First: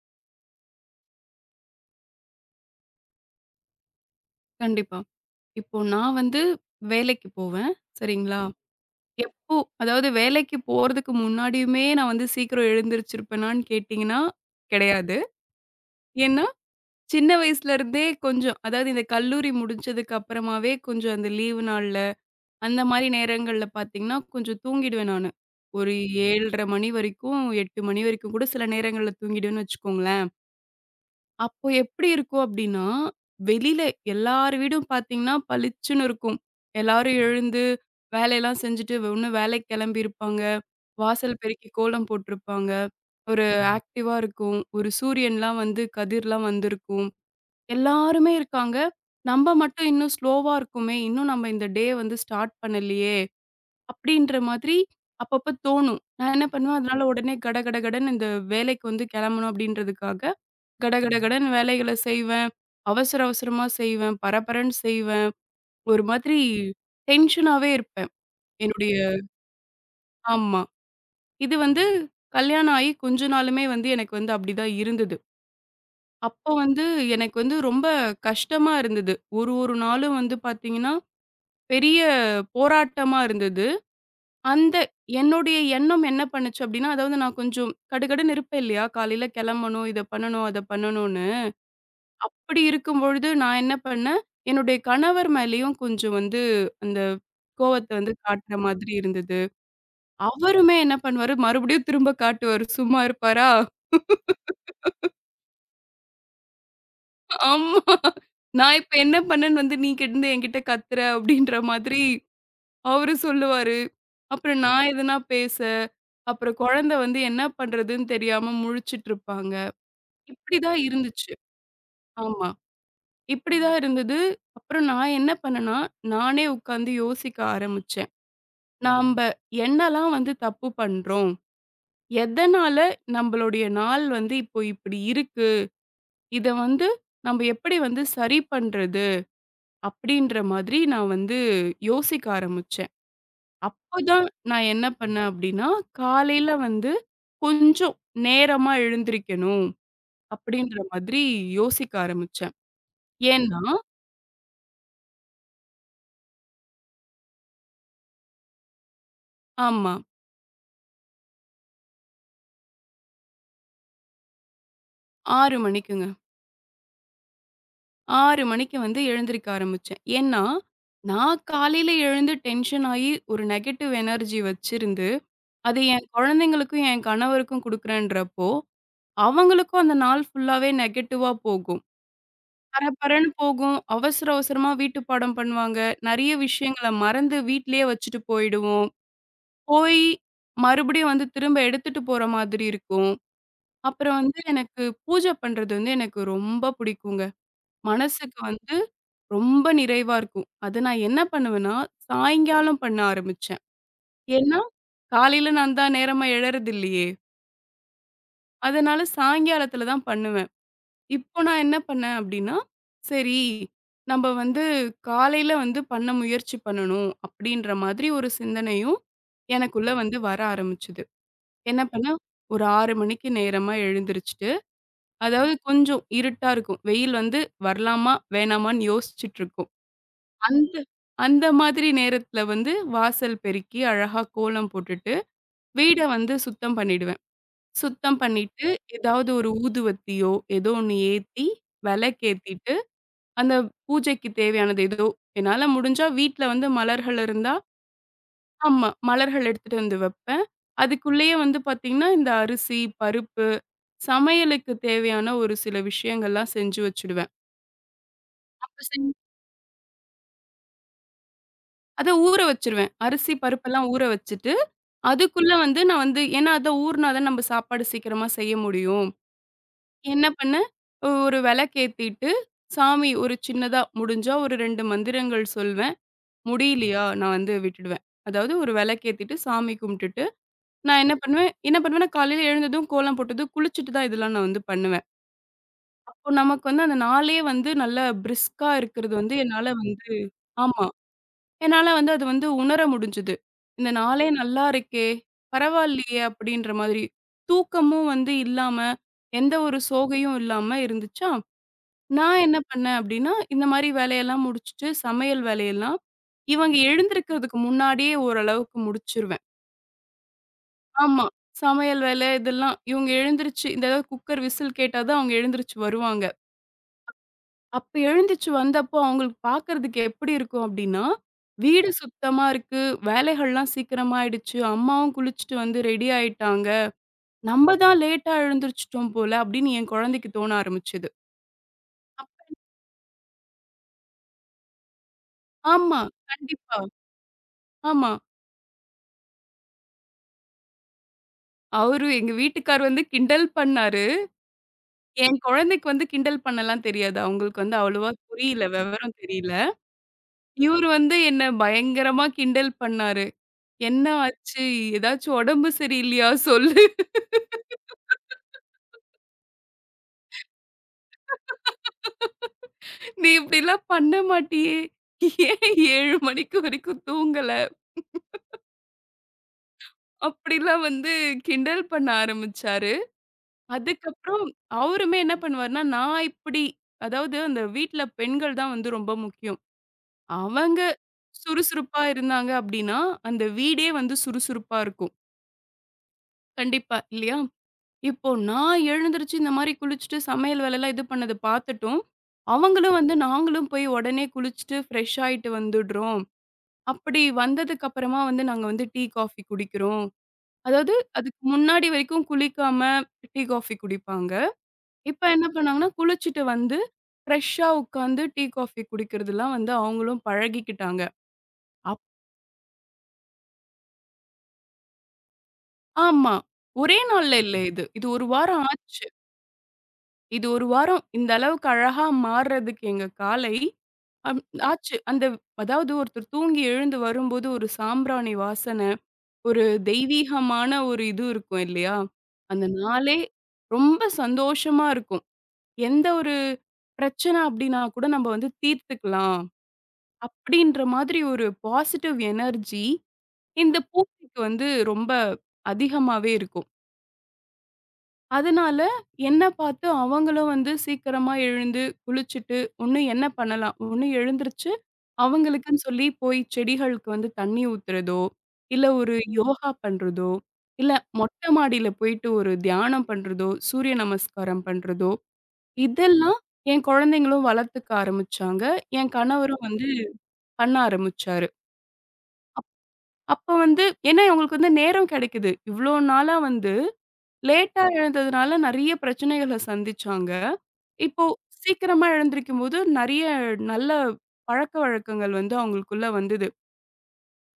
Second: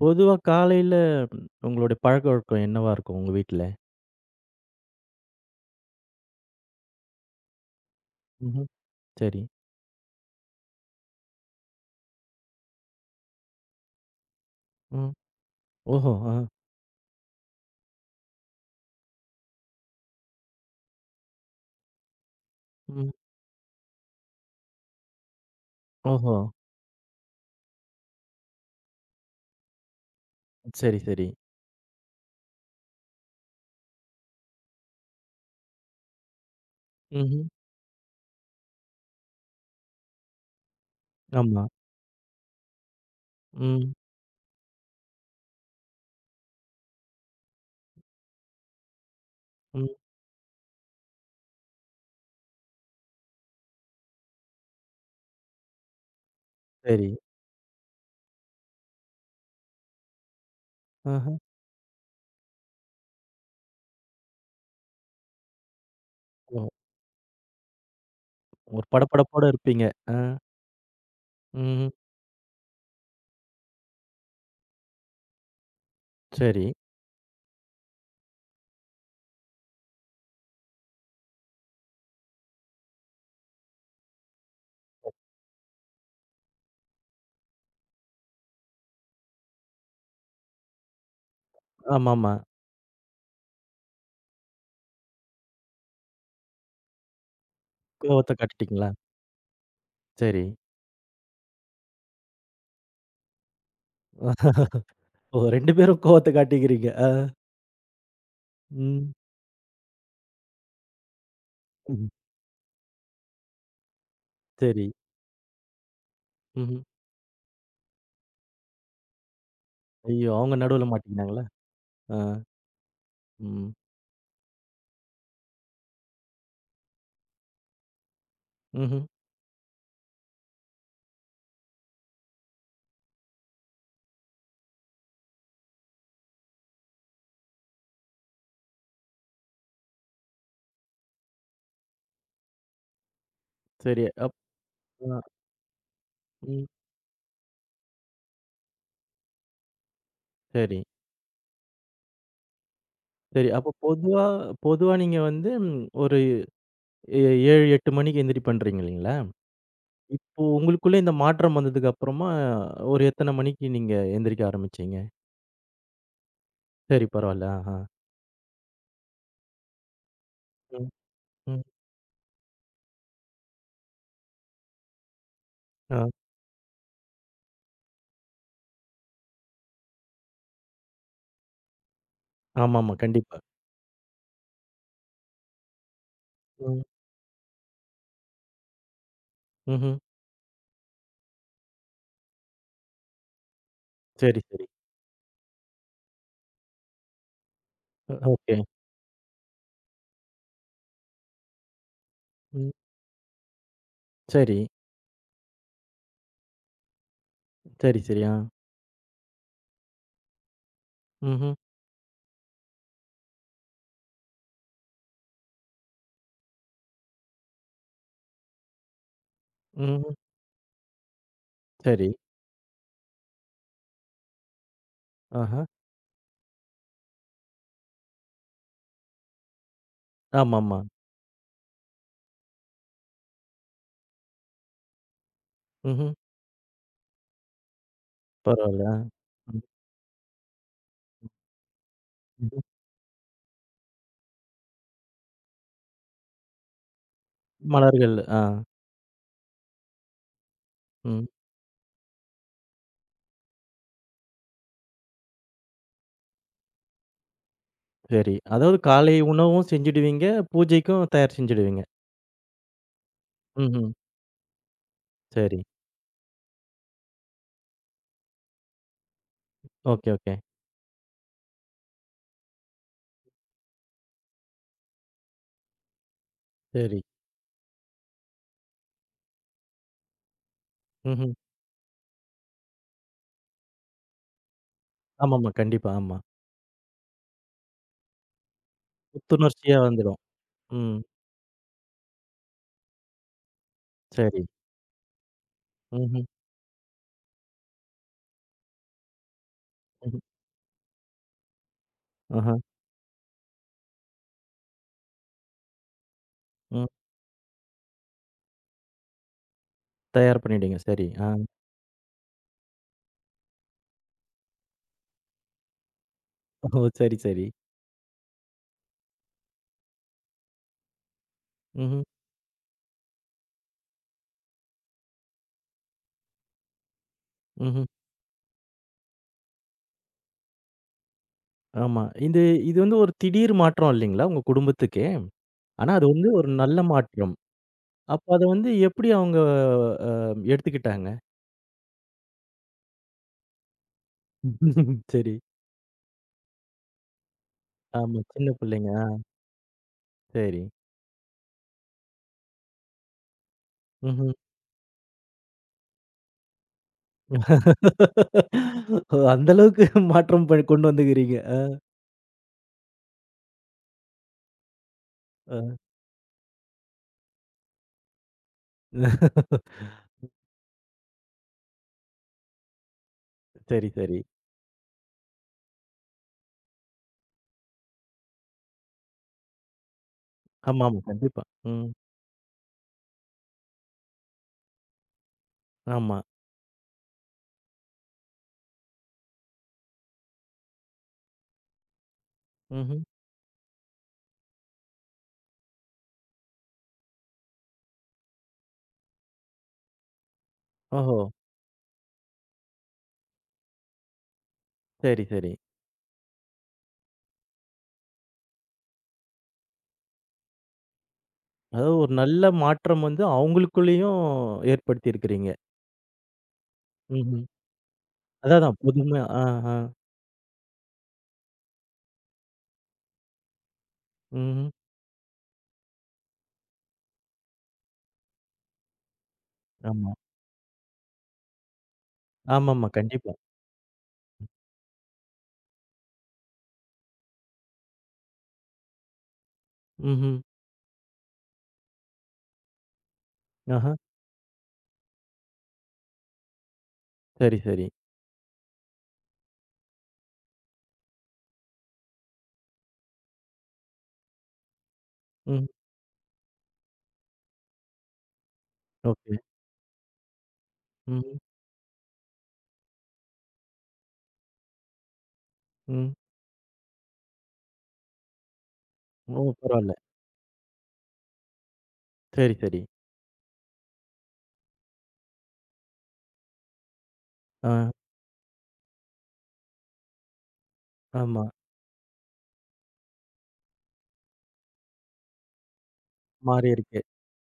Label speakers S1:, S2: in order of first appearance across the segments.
S1: பொதுவா காலையில உங்களுடைய பழக்கவழக்கம் என்னவா இருக்கும் உங்க வீட்ல?
S2: கண்டிப்பா. இப்போ நான் வந்து வேலைக்கு போவேன். சரிங்களா? ம்.
S1: ம்ஹ்ம். சரி.
S2: எப்போ அதாவது வேலைக்கு போறதுக்கு முன்னாடியுமே நான் வந்து சீக்கிரம் எழுந்திரிச்சிருப்பேனான்னு கேட்டீங்கன்னா,
S1: ம்.
S2: கிடையாது.
S1: ஓஹோ! ஆ.
S2: ஏன்னா, சின்ன வயசுல இருந்தே கொஞ்சம் அதாவது இந்த கல்லூரி முடிஞ்சதுக்கு அப்புறமாவே கொஞ்சம் அந்த லீவு நாள்ல, அந்த மாரி
S1: ம்.
S2: நேரங்கள்ல பார்த்தீங்கன்னா, கொஞ்சம் தூங்கிடுவேன் நானு. ஒரு
S1: ஓஹோ!
S2: 7:30 மணி வரைக்கும், 8 மணி வரைக்கும் கூட சில நேரங்கள்ல தூங்கிடுவேன்னு வச்சுக்கோங்களேன்.
S1: சரி, சரி.
S2: அப்போ எப்படி இருக்கும் அப்படின்னா, வெளியில எல்லார் வீடும் பார்த்தீங்கன்னா பளிச்சுன்னு இருக்கும். எல்லாரும்
S1: ம்ஹ்ம்.
S2: எழுந்து வேலையெல்லாம் செஞ்சுட்டு ஒண்ணு வேலைக்கு கிளம்பியிருப்பாங்க. வாசல்
S1: ஆமா.
S2: பெருக்கி கோலம் போட்டிருப்பாங்க. ஒரு
S1: ம்.
S2: ஆக்டிவா இருக்கும். ஒரு சூரியன்லாம் வந்து கதிர்லாம் வந்திருக்கும். எல்லாருமே இருக்காங்க. நம்ம
S1: ம்.
S2: மட்டும் இன்னும் ஸ்லோவா இருக்குமே! இன்னும் நம்ம இந்த டே வந்து ஸ்டார்ட் பண்ணலையே! அப்படின்ற மாதிரி அப்பப்ப தோணும். நான் என்ன பண்ணுவேன், அதனால
S1: சரி.
S2: உடனே கட கட கடன்னு இந்த வேலைக்கு வந்து கிளம்பணும் அப்படின்றதுக்காக
S1: ஆஹ.
S2: கடகடகடன்னு வேலைகள செய்வேன். அவசர அவசரமா செய்வேன். பரபரன்னு செய்வேன். ஒரு மாதிரி
S1: ஓ!
S2: டென்ஷனாவே இருப்பேன்.
S1: ஒரு
S2: என்னுடைய
S1: படபடப்போட இருப்பீங்க. ஆ.
S2: ஆமா. இது வந்து
S1: ம்.
S2: கல்யாணம் ஆயி கொஞ்ச நாளுமே வந்து எனக்கு வந்து அப்படிதான் இருந்தது. அப்போ
S1: சரி.
S2: வந்து எனக்கு வந்து ரொம்ப கஷ்டமா இருந்தது. ஒரு ஒரு நாளும் வந்து பார்த்தீங்கன்னா, பெரிய போராட்டமா இருந்தது. அந்த என்னுடைய எண்ணம் என்ன பண்ணுச்சு அப்படின்னா, அதாவது நான் கொஞ்சம் கடுகடுன்னு இருப்பேன் இல்லையா? காலையில கெளம்பணும், இத பண்ணணும், அத பண்ணணும்னு.
S1: ஆமாமா.
S2: அப்படி இருக்கும் பொழுது நான் என்ன பண்ணேன், என்னுடைய கணவர் மேலயும் கொஞ்சம் வந்து அந்த கோவத்த வந்து
S1: கோவத்த
S2: காட்டுற
S1: காட்டிட்டீங்களா?
S2: மாதிரி இருந்தது.
S1: சரி.
S2: அவருமே என்ன பண்ணுவாரு, மறுபடியும் திரும்ப காட்டுவாரு. சும்மா இருப்பாரா?
S1: ஓ! 2 பேரும் கோவத்த காட்டிக்கிறீங்க. ஆ.
S2: ஆமா. நான் இப்ப
S1: ம்.
S2: என்ன பண்ணேன்னு வந்து நீ கிடந்து என்கிட்ட கத்துற அப்படின்ற மாதிரி அவரு சொல்லுவாரு. அப்புறம்
S1: சரி.
S2: நான் எதுனா பேச, அப்புறம்
S1: ம்ஹ்ம்.
S2: குழந்தை வந்து என்ன பண்றதுன்னு தெரியாம முழிச்சுட்டு இருப்பாங்க.
S1: ஐயோ! அவங்க
S2: இப்படிதான்
S1: நடுவுல
S2: இருந்துச்சு.
S1: மாட்டிக்கினாங்களா? ஆ.
S2: ஆமா.
S1: ம்.
S2: இப்படிதான் இருந்தது. அப்புறம் நான் என்ன பண்ணேன்னா, நானே உட்கார்ந்து யோசிக்க ஆரம்பிச்சேன்.
S1: ம்ஹ்ம்.
S2: நாம்ப என்னலாம் வந்து தப்பு பண்றோம்? எதனால நம்பளுடைய நாள் வந்து இப்போ இப்டி இருக்கு? இத வந்து நம்ப எப்படி வந்து சரி பண்றது? அப்டின்ற மாதிரி நான் வந்து யோசிக்க ஆரம்பிச்சேன்.
S1: சரி.
S2: அப்பதான்
S1: அப்
S2: நான் என்ன
S1: அ.
S2: பண்ணேன் அப்டின்னா, காலையில
S1: ம்.
S2: வந்து கொஞ்சம் நேரமா எழுந்திரிக்கணும் அப்டின்ற
S1: சரி.
S2: மாதிரி யோசிக்க ஆரம்பிச்சேன்.
S1: சரி.
S2: ஏன்னா
S1: அப்ப பொதுவா பொதுவா நீங்க வந்து ஒரு ஏ 7, 8 மணிக்கு எந்திரிப்பேன்றீங்க இல்லைங்களா?
S2: ஆமா.
S1: இப்போ உங்களுக்குள்ள இந்த மாற்றம் வந்ததுக்கு அப்புறமா ஒரு எத்தன மணிக்கு நீங்க எந்திரிக்க ஆரம்பிச்சீங்க?
S2: 6 மணிக்குங்க.
S1: சரி பரவால்ல. ஆஹா.
S2: 6 மணிக்கு வந்து எழுந்திரிக்க ஆரம்பிச்சேன். ஏன்னா,
S1: ம்,
S2: நான்
S1: ம்.
S2: காலையில எழுந்து டென்ஷன் ஆயி ஒரு நெகட்டிவ் எனர்ஜி வச்சிருந்து, அது
S1: ஆ.
S2: என் குழந்தைங்களுக்கும், என் கணவருக்கும் குடுக்குறேன்றப்போ, அவங்களுக்கும் அந்த நாள் ஃபுல்லாவே நெகட்டிவா போகும்.
S1: ஆமாமா.
S2: பரபரன்னு
S1: கண்டிப்பா.
S2: போகும். அவசர அவசரமா வீட்டு பாடம் பண்ணுவாங்க. நெறைய
S1: ம்.
S2: விஷயங்கள மறந்து வீட்லயே வச்சுட்டு போயிடுவோம்.
S1: ம்ஹ்ம்.
S2: போய் மறுபடியும் வந்து திரும்ப எடுத்துட்டு போற மாதிரி இருக்கும். அப்புறம் வந்து
S1: சரி, சரி.
S2: எனக்கு பூஜை பண்றது வந்து எனக்கு ரொம்ப புடிக்குங்க. மனசுக்கு
S1: ஓகே.
S2: வந்து ரொம்ப நிறைவா இருக்கும். அத நான் என்ன பண்ணுவேன்னா,
S1: ம்.
S2: சாயங்காலம் பண்ண ஆரம்பிச்சேன்.
S1: சரி.
S2: ஏன்னா, காலையில நான் தான் நேரமா எழறது இல்லையே!
S1: சரி, சரி. ஆ.
S2: அதனால சாயங்காலத்தில தான் பண்ணுவேன். இப்போ
S1: ம்ஹ்ம்.
S2: நான் என்ன பண்ணேன் அப்டின்னா, சரி நம்ப வந்து காலையில வந்து பண்ண முயற்சி பண்ணணும் அப்டின்ற மாதிரி ஒரு சிந்தனையும் எனக்குள்ள
S1: ம்ஹ்ம்.
S2: வந்து வர ஆரம்பிச்சது. என்ன
S1: சரி.
S2: பண்ணேன், ஒரு 6 மணிக்கு நேரமா எழுந்திரிச்சுட்டு, அதாவது
S1: ஆஹா.
S2: கொஞ்சம் இருட்டா இருக்கும். வெயில் வந்து வரலாமா? வேணாமான்னு யோசிச்சுட்டு இருக்கும். அந்த
S1: ஆமாமா.
S2: அந்த மாதிரி நேரத்துல வந்து வாசல் பெருக்கி, அழகா கோலம் போட்டுட்டு, வீட
S1: ம்ஹ்ம்.
S2: வந்து சுத்தம் பண்ணிடுவேன். சுத்தம் பண்ணிட்டு,
S1: பரவால்ல.
S2: ஏதாவது ஒரு
S1: ஆ. ம்.
S2: ஊதுவத்தியோ, ஏதோ ஒண்ணு ஏத்தி,
S1: ம்ஹ்ம்.
S2: விளக்கேத்திட்டு, அந்த பூஜைக்கு தேவையானது ஏதோ என்னால முடிஞ்சா வீட்ல வந்து மலர்கள் இருந்தா
S1: மலர்கள். ஆ.
S2: ஆமா. மலர்கள் எடுத்துட்டு வந்து வைப்பேன்.
S1: ம்.
S2: அதுக்குள்ளேயே வந்து பாத்தீங்கன்னா, இந்த அரிசி, பருப்பு, சமையலுக்கு தேவையான ஒரு சில விஷயங்கள்லாம் செஞ்சு வச்சுடுவேன்.
S1: சரி. அதாவது
S2: அப்ப செஞ்
S1: காலை உணவும் செஞ்சுடுவீங்க. பூஜைக்கும் தயார் செஞ்சுடுவீங்க.
S2: அத ஊற வச்சுருவேன். அரிசி, பருப்பெல்லாம்
S1: ம்ஹ்ம்.
S2: ஊற வச்சுட்டு அதுக்குள்ள
S1: சரி.
S2: வந்து நான் வந்து ஏன்னா அதான் ஊறுனா தான் நம்ம சாப்பாடு சீக்கிரமா செய்ய முடியும்.
S1: ஓகே,
S2: என்ன
S1: ஓகே.
S2: பண்ணேன், ஒரு விளக்கேத்திட்டு, சாமி ஒரு சின்னதா முடிஞ்சா ஒரு 2 மந்திரங்கள் சொல்வேன்.
S1: சரி.
S2: முடியலையா நான் வந்து விட்டுடுவேன். அதாவது ஒரு விளக்கேத்திட்டு, சாமி கும்பிட்டுட்டு, நான்
S1: ம்ஹ்ம்.
S2: என்ன பண்ணுவேன்னா, காலையில எழுந்ததும், கோலம் போட்டதும், குளிச்சுட்டு தான் இதெல்லாம் நான் வந்து பண்ணுவேன்.
S1: ஆமாமா. கண்டிப்பா. ஆமா.
S2: அப்போ நமக்கு வந்து அந்த நாளே வந்து நல்லா பிரிஸ்கா இருக்கிறது வந்து என்னால
S1: புத்துணர்ச்சியா
S2: வந்து
S1: வந்துடும்.
S2: ஆமா.
S1: ம்.
S2: என்னால வந்து அது வந்து உணர முடிஞ்சது. இந்த நாளே சரி.
S1: சரி.
S2: நல்லா இருக்கே! பரவாயில்லையே!
S1: ம்ஹ்ம்.
S2: அப்பிடின்ற மாதிரி. தூக்கமும் வந்து இல்லாம, எந்த ஒரு
S1: ம்ஹ்ம்.
S2: சோகையும் இல்லாம இருந்துச்சா! நான்
S1: ஆஹா.
S2: என்ன சரி. பண்ணேன் அப்பிடின்னா, இந்தமாரி வேலையெல்லாம் முடிச்சுட்டு, சமையல் வேலையெல்லாம் இவங்க
S1: ம்.
S2: எழுந்திருக்கிறதுக்கு முன்னாடியே ஓரளவுக்கு முடிச்சுருவேன்.
S1: தயார் பண்ணிடுவீங்க. சரி.
S2: ஆமா.
S1: ஆ.
S2: சமையல் வேலை இதெல்லாம் இவுங்க எழுந்திருச்சு இந்த ஏதாவது குக்கர் விசில் கேட்டா தான் அவுங்க எழுந்திருச்சு வருவாங்க.
S1: ஓ! சரி, சரி.
S2: அப்ப எழுந்திச்சு வந்தப்போ அவங்களுக்கு பார்க்கறதுக்கு எப்படி இருக்கும் அப்படின்னா, வீடு
S1: ம்ஹ்ம்.
S2: சுத்தமா இருக்கு, வேலைகள்லாம் சீக்கிரமா ஆயிடுச்சு, அம்மாவும் குளிச்சுட்டு வந்து ரெடி ஆயிட்டாங்க. நம்ம
S1: ம்ஹ்ம்.
S2: தான் லேட்டா எழுந்திரிச்சுட்டோம் போல அப்படின்னு என் குழந்தைக்கு தோண ஆரம்பிச்சது.
S1: ஆமா.
S2: அப்
S1: இது இது வந்து ஒரு திடீர் மாற்றம் இல்லைங்களா? உங்க குடும்பத்துக்கே. ஆனா
S2: ஆமா,
S1: அது வந்து ஒரு
S2: கண்டிப்பா.
S1: நல்ல மாற்றம்.
S2: ஆமா.
S1: அப்ப அத வந்து எப்படி அவங்க அ எடுத்துக்கிட்டாங்க?
S2: அவரு எங்க வீட்டுக்கார் வந்து கிண்டல் பண்ணாரு.
S1: சரி.
S2: என் குழந்தைக்கு வந்து கிண்டல் பண்ணலாம் தெரியாது. அவங்களுக்கு வந்து அவ்வளவா
S1: ஆமா. சின்ன
S2: புரியல,
S1: பிள்ளைங்க. ஆ
S2: விவரம் தெரியல.
S1: சரி.
S2: இவரு வந்து என்ன பயங்கரமா கிண்டல் பண்ணாரு. "என்ன
S1: ம்ஹ்ம்.
S2: ஆச்சு? ஏதாச்சும் உடம்பு சரியில்லையா? சொல்லு."
S1: ஓ! அந்த அளவுக்கு மாற்றம் கொண்டு வந்துக்கிறீங்க.
S2: நீ இப்படிலாம் பண்ண மாட்டியே! ஏன்
S1: அ.
S2: 7 மணிக்கு வரைக்கும் தூங்கல? அப்படிலாம் வந்து கிண்டல் பண்ண ஆரம்பிச்சாரு.
S1: சரி, சரி.
S2: அதுக்கப்புறம் அவருமே என்ன பண்ணுவாருன்னா, நான் இப்படி அதாவது அந்த வீட்ல பெண்கள் தான் வந்து ரொம்ப முக்கியம். அவங்க
S1: ஆமாமா. கண்டிப்பா. ம்.
S2: சுறுசுறுப்பா இருந்தாங்க அப்படின்னா, அந்த வீடே வந்து சுறுசுறுப்பா இருக்கும்.
S1: ஆமா.
S2: கண்டிப்பா, இல்லையா? இப்போ நான் எழுந்திருச்சு இந்த மாரி குளிச்சுட்டு சமையல் வேலைலாம் இது பண்ணத பார்த்துட்டும், அவங்களும்
S1: ம்ஹ்ம்.
S2: வந்து நாங்களும் போய் உடனே குளிச்சுட்டு ஃப்ரெஷ் ஆயிட்டு வந்துடுறோம். அப்படி வந்ததுக்கு அப்புறமா வந்து நாங்க வந்து டீ, காஃபி குடிக்கிறோம். அதாவது
S1: ஓஹோ!
S2: அதுக்கு முன்னாடி வரைக்கும் குளிக்காம டீ, காஃபி குடிப்பாங்க. இப்ப
S1: சரி,
S2: என்ன
S1: சரி.
S2: பண்ணாங்கன்னா, குளிச்சுட்டு வந்து ஃப்ரெஷ்ஷா உட்காந்து டீ, காஃபி குடிக்கிறதெல்லாம் வந்து அவங்களும் பழகிக்கிட்டாங்க.
S1: அதாவது
S2: அப்
S1: ஒரு நல்ல மாற்றம் வந்து அவங்களுக்குள்ளயும் ஏற்படுத்தியிருக்கிறீங்க.
S2: ஆமா. ஒரே நாள்ல
S1: ம்ஹ்ம்.
S2: இல்ல இது. இது 1
S1: அதான்,
S2: வாரம்
S1: அதான்.
S2: ஆச்சு.
S1: புதுமை ஆ, ஆ.
S2: இது 1 வாரம் இந்த அளவுக்கு அழகா மாறுறதுக்கு எங்க காலை அம்
S1: ம்ஹ்ம்.
S2: ஆச்சு. அந்த அதாவது ஒருத்தர் தூங்கி எழுந்து வரும்போது ஒரு சாம்பிராணி வாசன. ஒரு
S1: ஆமா.
S2: தெய்வீகமான ஒரு இது இருக்கும் இல்லையா? அந்த
S1: ஆமாமா.
S2: நாளே
S1: கண்டிப்பா.
S2: ரொம்ப சந்தோஷமா இருக்கும். எந்த ஒரு பிரச்சனை அப்டின்னா கூட நம்ம வந்து தீர்த்துக்கலாம்.
S1: ம்ஹ்ம்.
S2: அப்டின்ற மாதிரி ஒரு பாசிட்டிவ் எனர்ஜி இந்த
S1: ஆஹா.
S2: பூஜைக்கு வந்து ரொம்ப அதிகமாவே இருக்கும்.
S1: சரி, சரி.
S2: அதனால என்ன பார்த்து அவங்களும் வந்து சீக்கிரமா எழுந்து, குளிச்சுட்டு, ஒண்ணு என்ன பண்ணலாம்? ஒண்ணு எழுந்திருச்சு
S1: ம்.
S2: அவங்களுக்குன்னு சொல்லி போய் செடிகளுக்கு வந்து தண்ணி ஊத்துறதோ, இல்ல ஒரு
S1: ஓகே.
S2: யோகா பண்றதோ, இல்ல
S1: ம்ஹ்ம்.
S2: மொட்டை மாடியில போயிட்டு ஒரு தியானம் பண்றதோ, சூரிய நமஸ்காரம் பண்றதோ,
S1: ம்.
S2: இதெல்லாம் என் குழந்தைங்களும் வளர்த்துக்க ஆரம்பிச்சாங்க. என்
S1: ஓ!
S2: கணவரும் வந்து
S1: பரவால்ல.
S2: பண்ண ஆரம்பிச்சாரு.
S1: சரி, சரி.
S2: அப்ப வந்து ஏன்னா அவங்களுக்கு வந்து நேரம் கிடைக்குது. இவ்ளோ நாளா வந்து
S1: ஆ.
S2: லேட்டா எழுந்ததுனால நெறைய பிரச்சனைகள சந்திச்சாங்க. இப்போ
S1: ஆமா.
S2: சீக்கிரமா எழுந்திரிக்கும்போது நெறைய நல்ல பழக்கவழக்கங்கள் வந்து அவங்களுக்குள்ள வந்தது.
S1: மாறியிருக்கு.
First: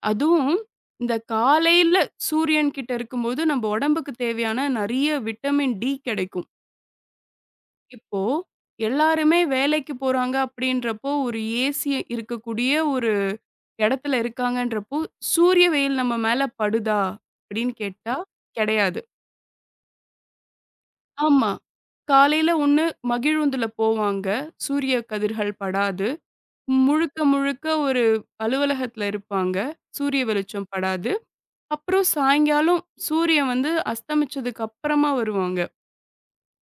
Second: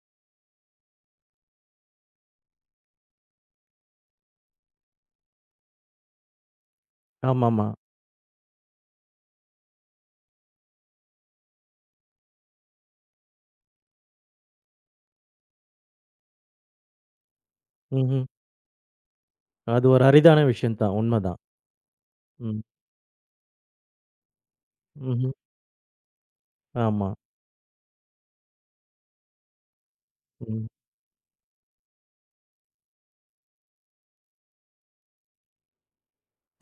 S2: அதுவும் இந்த காலையில சூரியன் கிட்ட இருக்கும்போது நம்ம உடம்புக்கு தேவையான நிறைய விட்டமின் டி கிடைக்கும்.
S1: ஆமாமா.
S2: இப்போ எல்லாருமே வேலைக்கு போறாங்க அப்படின்றப்போ, ஒரு ஏசி இருக்கக்கூடிய ஒரு இடத்துல இருக்காங்கன்றப்போ, "சூரிய வெயில் நம்ம மேல படுதா?" அப்படின்னு கேட்டா,
S1: ம்ஹ்ம்.
S2: கிடையாது.
S1: அது ஒரு அரிதான விஷயம் தான். உண்மதான்.
S2: ஆமா. காலையில
S1: ம்.
S2: ஒண்ணு மகிழுந்துல போவாங்க. சூரிய
S1: ம்ஹ்ம்.
S2: கதிர்கள் படாது.
S1: ஆமா.
S2: முழுக்க முழுக்க ஒரு அலுவலகத்துல இருப்பாங்க. சூரிய
S1: ம்.
S2: வெளிச்சம் படாது. அப்புறம் சாயங்காலம் சூரியன் வந்து அஸ்தமிச்சதுக்கு அப்புறமா வருவாங்க.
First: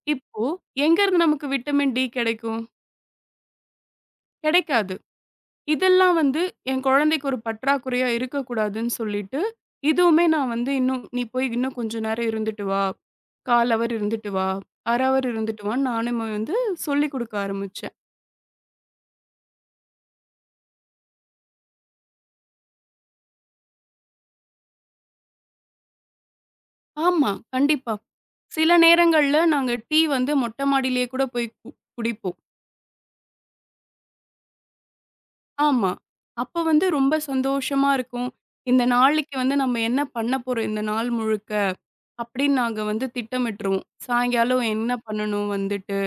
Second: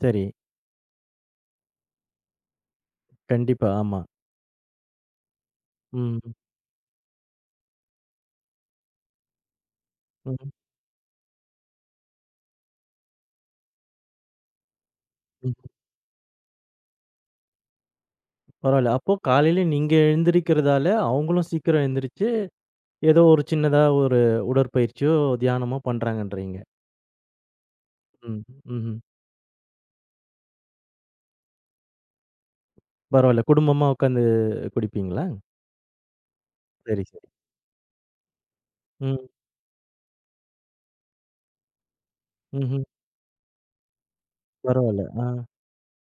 S1: சரி.
S2: இப்போ எங்கருந்து நமக்கு விட்டமின் டி கிடைக்கும்?
S1: கண்டிப்பா. ஆமா.
S2: கிடைக்காது. இதெல்லாம்
S1: ம்.
S2: வந்து என் குழந்தைக்கு ஒரு பற்றாக்குறையா இருக்கக்கூடாதுன்னு சொல்லிட்டு, இதுவுமே
S1: ம்.
S2: நான் வந்து இன்னும் "நீ போய் இன்னும் கொஞ்ச நேரம் இருந்துட்டு வா. 1/4 ஹவர் இருந்துட்டு வா. 1/2 ஹவர்
S1: ம்.
S2: இருந்துட்டு வான்னு" நானுமே வந்து சொல்லிக் குடுக்க ஆரம்பிச்சேன்.
S1: பரவாயில்ல. அப்போ காலையில நீங்க எழுந்திரிக்கிறதால, அவங்களும் சீக்கிரம் எந்திரிச்சு, ஏதோ ஒரு சின்னதா ஒரு உடற்பயிற்சியோ, தியானமோ பண்றாங்கன்றீங்க.
S2: ஆமா, கண்டிப்பா.
S1: ம்.
S2: சில
S1: ம்ஹ்ம்.
S2: நேரங்கள்ல நாங்க டீ வந்து மொட்ட மாடியிலேயே கூட போய் குடிப்போம்.
S1: பரவாயில்ல. குடும்பமா உட்காந்து குடிப்பீங்களா?
S2: ஆமா. அப்ப வந்து
S1: சரி,
S2: ரொம்ப
S1: சரி.
S2: சந்தோஷமா இருக்கும். இந்த
S1: ம்.
S2: நாளைக்கு வந்து நம்ம என்ன பண்ண போறோம் இந்த நாள் முழுக்க? அப்படின்னு நாங்க
S1: ம்ஹ்ம்.
S2: வந்து திட்டமிட்டுருவோம். சாயங்காலம் என்ன
S1: பரவாயில்ல. ஆ.
S2: பண்ணணும் வந்துட்டு?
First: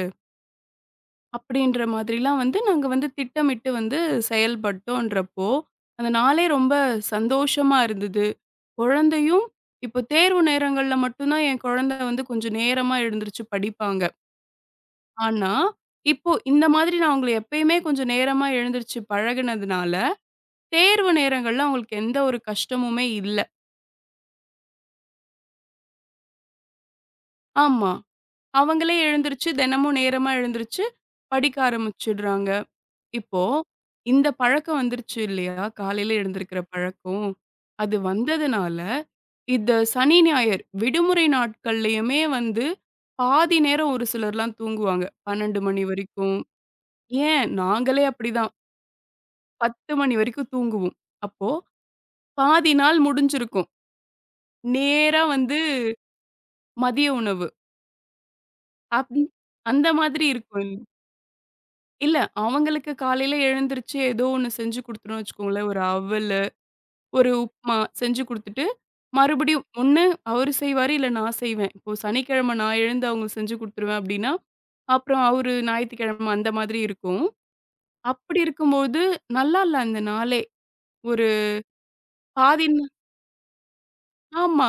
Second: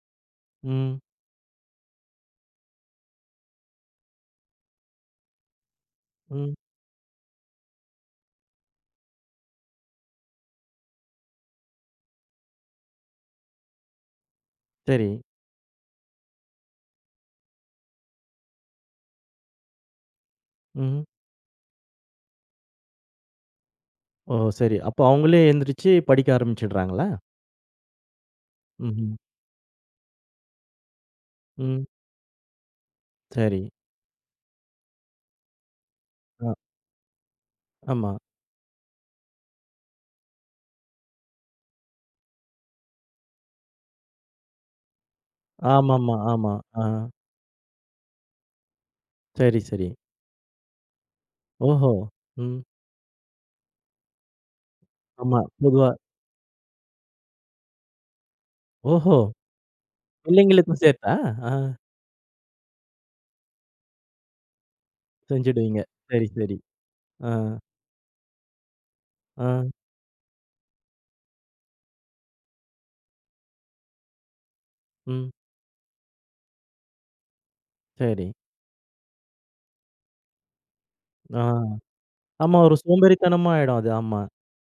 S1: ம்.
S2: அப்படின்ற மாதிரிலாம் வந்து நாங்க வந்து திட்டமிட்டு வந்து செயல்பட்டோன்றப்போ, அந்த நாளே
S1: ம்.
S2: ரொம்ப சந்தோஷமா இருந்தது. குழந்தையும் இப்போ தேர்வு நேரங்கள்ல மட்டும் தான் என் குழந்தை வந்து கொஞ்சம் நேரமா எழுந்திருச்சு படிப்பாங்க.
S1: சரி.
S2: ஆனா, இப்போ இந்த மாதிரி நான் அவங்கள எப்பயுமே கொஞ்சம் நேரமா எழுந்திருச்சு பழகுனதுனால,
S1: ம்.
S2: தேர்வு நேரங்கள்ல அவங்களுக்கு எந்த ஒரு கஷ்டமுமே இல்ல.
S1: ஓ! சரி. அப்போ அவங்களே எந்திரிச்சு படிக்க ஆரம்பிச்சுடுறாங்களா?
S2: ஆமா. அவங்களே
S1: ம்ஹ்ம்.
S2: எழுந்திருச்சு தினமும் நேரமா எழுந்திருச்சு படிக்க
S1: ம்.
S2: ஆரம்பிச்சுடுறாங்க. இப்போ
S1: சரி.
S2: இந்த பழக்கம் வந்துருச்சு இல்லையா? காலையில
S1: அ.
S2: எழுந்திருக்கிற பழக்கம். அது
S1: ஆமா.
S2: வந்ததுனால, இந்த சனி, ஞாயிறு விடுமுறை நாட்கள்லயுமே வந்து பாதி நேரம் ஒரு சிலர்லாம் தூங்குவாங்க. 12 மணி
S1: ஆமாமா,
S2: வரைக்கும்.
S1: ஆமா. ஆ.
S2: ஏன் நாங்களே அப்படிதான்.
S1: சரி, சரி.
S2: 10 மணி வரைக்கும் தூங்குவோம். அப்போ
S1: ஓஹோ! ம்.
S2: பாதி நாள் முடிஞ்சிருக்கும். நேரா
S1: ஆமா.
S2: வந்து
S1: பொதுவா.
S2: மதிய உணவு.
S1: ஓஹோ!
S2: அப்டி அந்த மாதிரி இருக்கும்.
S1: பிள்ளைங்களுக்கும் சேர்த்தா? ஆ.
S2: இல்ல அவங்களுக்கு காலையில எழுந்திருச்சு ஏதோ ஒண்ணு செஞ்சு குடுத்துட்டோம்னு வச்சுக்கோங்களேன்,
S1: செஞ்சுடுவீங்க.
S2: ஒரு
S1: சரி,
S2: அவலு,
S1: சரி. ஆ,
S2: ஒரு உப்புமா செஞ்சு குடுத்துட்டு,
S1: ஆ.
S2: மறுபடியும் ஒண்ணு அவரு செய்வாரு, இல்ல நான் செய்வேன். இப்போ சனிக்கிழமை நான் எழுந்து அவங்களுக்கு செஞ்சு குடுத்துருவேன் அப்டின்னா, அப்புறம்
S1: ம்.
S2: அவரு ஞாயித்துக்கிழமை அந்த மாதிரி இருக்கும்.
S1: சரி.
S2: அப்படி இருக்கும்போது நல்லா இல்ல அந்த நாளே. ஒரு
S1: ஆ. ஆமா
S2: பாதி
S1: ஒரு சோம்பேறித்தனமா ஆயிடும் அது. ஆமா.
S2: ஆமா.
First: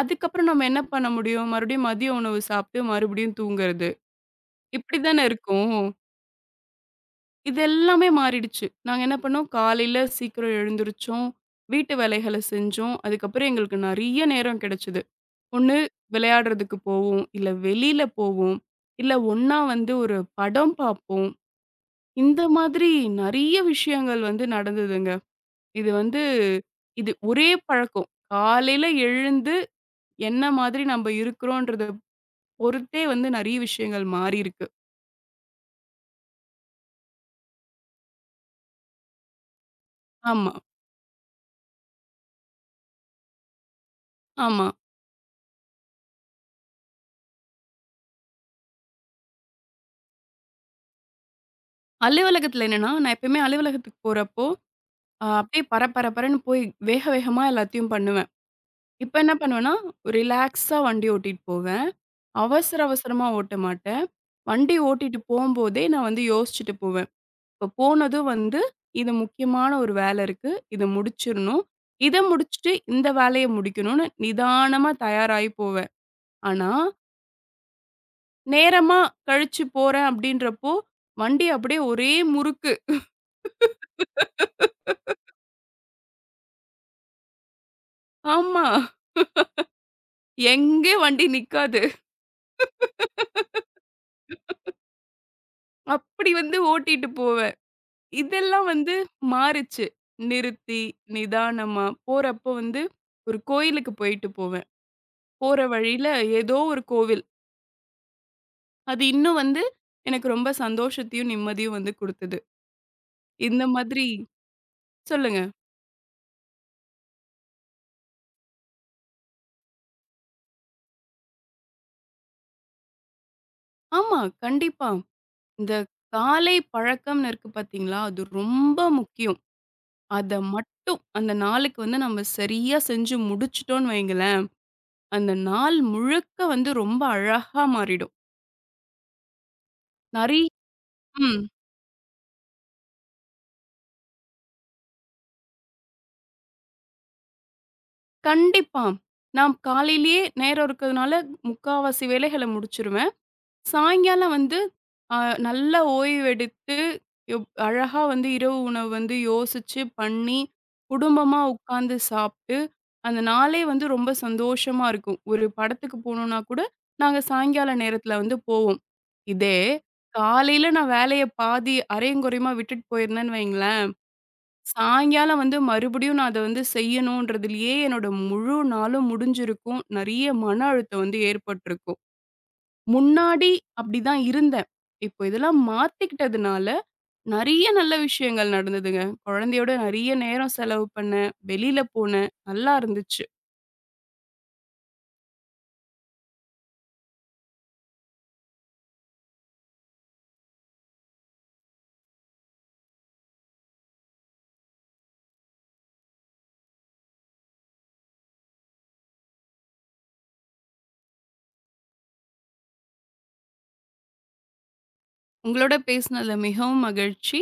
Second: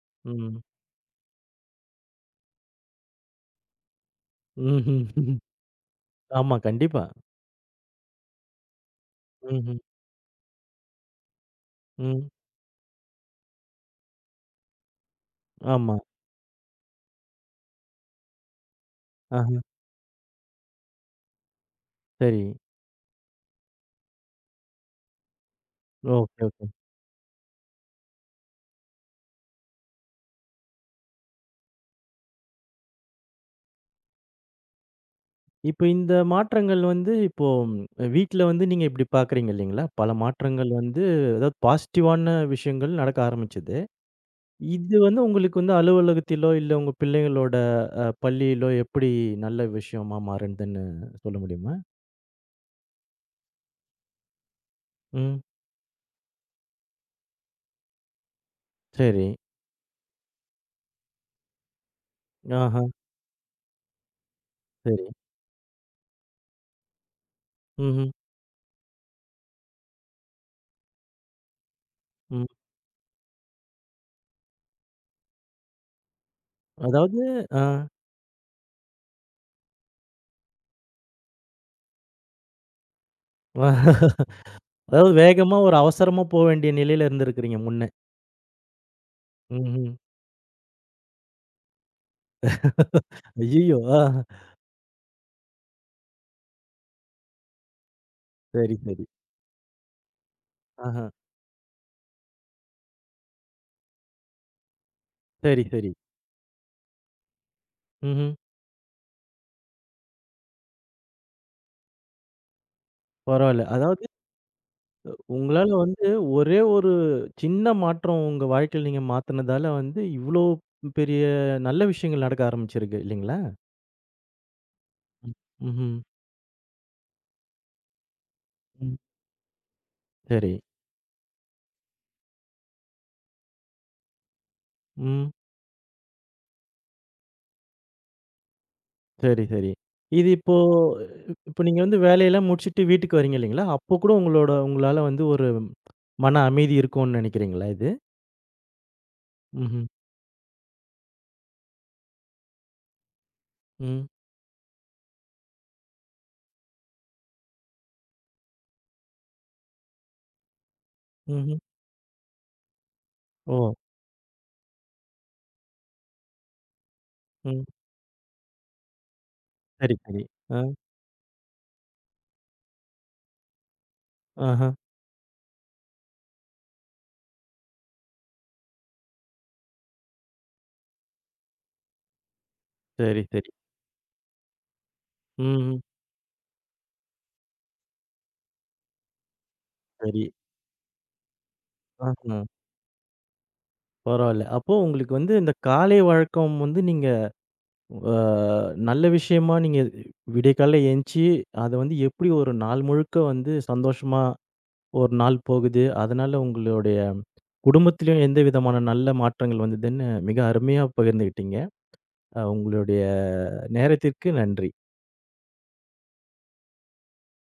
S2: அதுக்கப்புறம்
S1: ம்.
S2: நம்ம என்ன பண்ண முடியும்? மறுபடியும் மதிய உணவு சாப்ட்டு மறுபடியும் தூங்குறது. இப்படி தானே
S1: ம்ஹ்ம்.
S2: இருக்கும்.
S1: ஆமா. கண்டிப்பா.
S2: இது எல்லாமே மாறிடுச்சு. நாங்க என்ன பண்ணோம்,
S1: ம்ஹ்ம்.
S2: காலையில சீக்கிரம் எழுந்திரிச்சோம். வீட்டு
S1: ம்.
S2: வேலைகள செஞ்சோம். அதுக்கப்புறம் எங்களுக்கு நெறைய நேரம் கிடைச்சது. ஒண்ணு
S1: ஆமா.
S2: விளையாடுறதுக்கு போவோம், இல்ல வெளியில போவோம், இல்ல ஒண்ணா
S1: ஆஹ.
S2: வந்து ஒரு படம் பார்ப்போம். இந்த
S1: சரி.
S2: மாதிரி நெறைய விஷயங்கள் வந்து நடந்ததுங்க. இது வந்து
S1: ஓகே, ஓகே.
S2: இது ஒரே பழக்கம். காலையில எழுந்து என்ன மாதிரி நம்ம இருக்கிறோன்றத பொறுத்தே வந்து நெறைய விஷயங்கள் மாறியிருக்கு.
S1: இப்ப இந்த மாற்றங்கள் வந்து இப்போ வீட்ல வந்து நீங்க இப்படி பார்க்குறீங்க இல்லைங்களா? பல
S2: ஆமா,
S1: மாற்றங்கள் வந்து அதாவது பாசிட்டிவான விஷயங்கள் நடக்க ஆரம்பிச்சது.
S2: ஆமா.
S1: இது வந்து உங்களுக்கு வந்து அலுவலகத்திலோ, இல்ல உங்க பிள்ளைங்களோட பள்ளியிலோ எப்படி நல்ல விஷயமா மாறுனதுன்னு சொல்ல முடியுமா?
S2: அலுவலகத்துல என்னன்னா, நான் எப்பயுமே அலுவலகத்துக்கு போறப்போ
S1: ம்.
S2: அப்படியே பர பர பரன்னு போய் வேக வேகமா எல்லாத்தையும் பண்ணுவேன். இப்ப
S1: சரி.
S2: என்ன பண்ணுவேன்னா, ரிலாக்ஸா வண்டி ஓட்டிட்டு போவேன். அவசர
S1: ஆஹா.
S2: அவசரமா ஓட்ட மாட்டேன். வண்டி
S1: சரி.
S2: ஓட்டிட்டு போம்போதே நான் வந்து யோசிச்சுட்டு போவேன். இப்ப
S1: ம்ஹ்ம்.
S2: போனதும் வந்து இது முக்கியமான ஒரு வேலை இருக்கு. இத முடிச்சிரணும். இத
S1: ம்.
S2: முடிச்சுட்டு இந்த வேலைய முடிக்கணும்னு நிதானமா தயாராகி போவேன். ஆனா,
S1: அதாவது ஆ.
S2: நேரமா கழிச்சு போறேன் அப்படின்றப்போ, வண்டி அப்படியே ஒரே முறுக்கு.
S1: அதாவது வேகமா ஒரு அவசரமா போ வேண்டிய நிலையில இருந்திருக்கிறீங்க முன்ன.
S2: ஆமா.
S1: ம்ஹ்ம்.
S2: எங்கே வண்டி நிக்காது.
S1: ஐய்யயோ! ஆ.
S2: அப்படி வந்து ஓட்டிட்டு போவேன். இதெல்லாம்
S1: சரி,
S2: வந்து
S1: சரி.
S2: மாறுச்சு. நிறுத்தி,
S1: ஆஹா.
S2: நிதானமா போறப்போ வந்து ஒரு கோயிலுக்கு போயிட்டு போவேன். போற
S1: சரி, சரி.
S2: வழியில ஏதோ ஒரு கோவில்.
S1: ம்ஹ்ம்.
S2: அது இன்னும் வந்து எனக்கு ரொம்ப சந்தோஷத்தையும், நிம்மதியும் வந்து குடுத்தது. இந்த
S1: பரவால்ல. அதாவது
S2: மாதிரி சொல்லுங்க.
S1: உங்களால வந்து ஒரே ஒரு சின்ன மாற்றம் உங்க வாழ்க்கையில நீங்க மாத்துனதால வந்து, இவ்ளோ பெரிய நல்ல விஷயங்கள் நடக்க ஆரம்பிச்சிருக்கு இல்லைங்களா?
S2: ஆமா, கண்டிப்பா.
S1: ம்.
S2: இந்த
S1: ம்ஹ்ம்.
S2: காலை பழக்கம்னு இருக்கு பார்த்தீங்களா? அது ரொம்ப
S1: ம்.
S2: முக்கியம். அத
S1: சரி.
S2: மட்டும் அந்த நாளுக்கு வந்து நம்ம சரியா செஞ்சு முடிச்சுட்டோம்னு வைங்களேன்,
S1: ம்.
S2: அந்த நாள் முழுக்க வந்து ரொம்ப அழகா மாறிடும்.
S1: சரி, சரி. இது
S2: நெறை
S1: இப்போ
S2: ம்.
S1: இப்போ நீங்க வந்து வேலையெல்லாம் முடிச்சுட்டு வீட்டுக்கு வரீங்க இல்லைங்களா? அப்போ கூட உங்களோட உங்களால வந்து ஒரு மன அமைதி இருக்கும்னு நினைக்கிறீங்களா இது?
S2: கண்டிப்பா. நான்
S1: ம்ஹ்ம்.
S2: காலையிலேயே நேரம் இருக்கிறதுனால, முக்காவாசி வேலைகள முடிச்சுருவேன்.
S1: ம்.
S2: சாயங்காலம் வந்து அ நல்லா ஓய்வெடுத்து, எவ் அழகா வந்து இரவு உணவு வந்து யோசிச்சு பண்ணி, குடும்பமா
S1: ம்ஹ்ம்.
S2: உட்காந்து சாப்ட்டு, அந்த நாளே
S1: ஓ!
S2: வந்து ரொம்ப சந்தோஷமா இருக்கும். ஒரு படத்துக்கு போணும்னா கூட, நாங்க
S1: ம்.
S2: சாயங்கால நேரத்துல வந்து போவோம். இதே
S1: சரி, சரி. அ.
S2: காலையில நான் வேலைய பாதி அரையும் குறையுமா விட்டுட்டு போயிருந்தேன்னு வைங்களேன்
S1: ஆஹ.
S2: சாயங்காலம் வந்து மறுபடியும் நான் அத வந்து செய்யணுன்றதுலயே என்னோட முழு நாளும் முடிஞ்சிருக்கும். நெறைய மன அழுத்தம் வந்து ஏற்பட்டுருக்கும்.
S1: சரி, சரி.
S2: முன்னாடி அப்படிதான் இருந்தேன். இப்போ இதெல்லாம்
S1: ம்.
S2: மாத்திக்கிட்டதுனால, நெறைய நல்ல விஷயங்கள் நடந்ததுங்க. குழந்தையோட நெறைய
S1: சரி.
S2: நேரம் செலவு பண்ணேன். வெளியில போனேன்.
S1: ஆஹ.
S2: நல்லா இருந்துச்சு.
S1: பரவால்ல. அப்போ உங்களுக்கு வந்து இந்த காலை வழக்கம் வந்து நீங்க அ நல்ல விஷயமா நீங்க விடியக்காலையில எந்திச்சு, அத வந்து எப்படி ஒரு நாள் முழுக்க வந்து சந்தோஷமா ஒரு நாள் போகுது. அதனால உங்களுடைய குடும்பத்திலயும் எந்த விதமான நல்ல மாற்றங்கள் வந்ததுன்னு மிக அருமையா பகிர்ந்துகிட்டீங்க. உங்களுடைய நேரத்திற்கு நன்றி.
S2: உங்களோட பேசினதுல மிகவும் மகிழ்ச்சி.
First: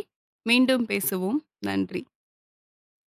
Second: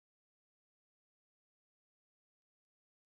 S2: மீண்டும் பேசுவோம். நன்றி.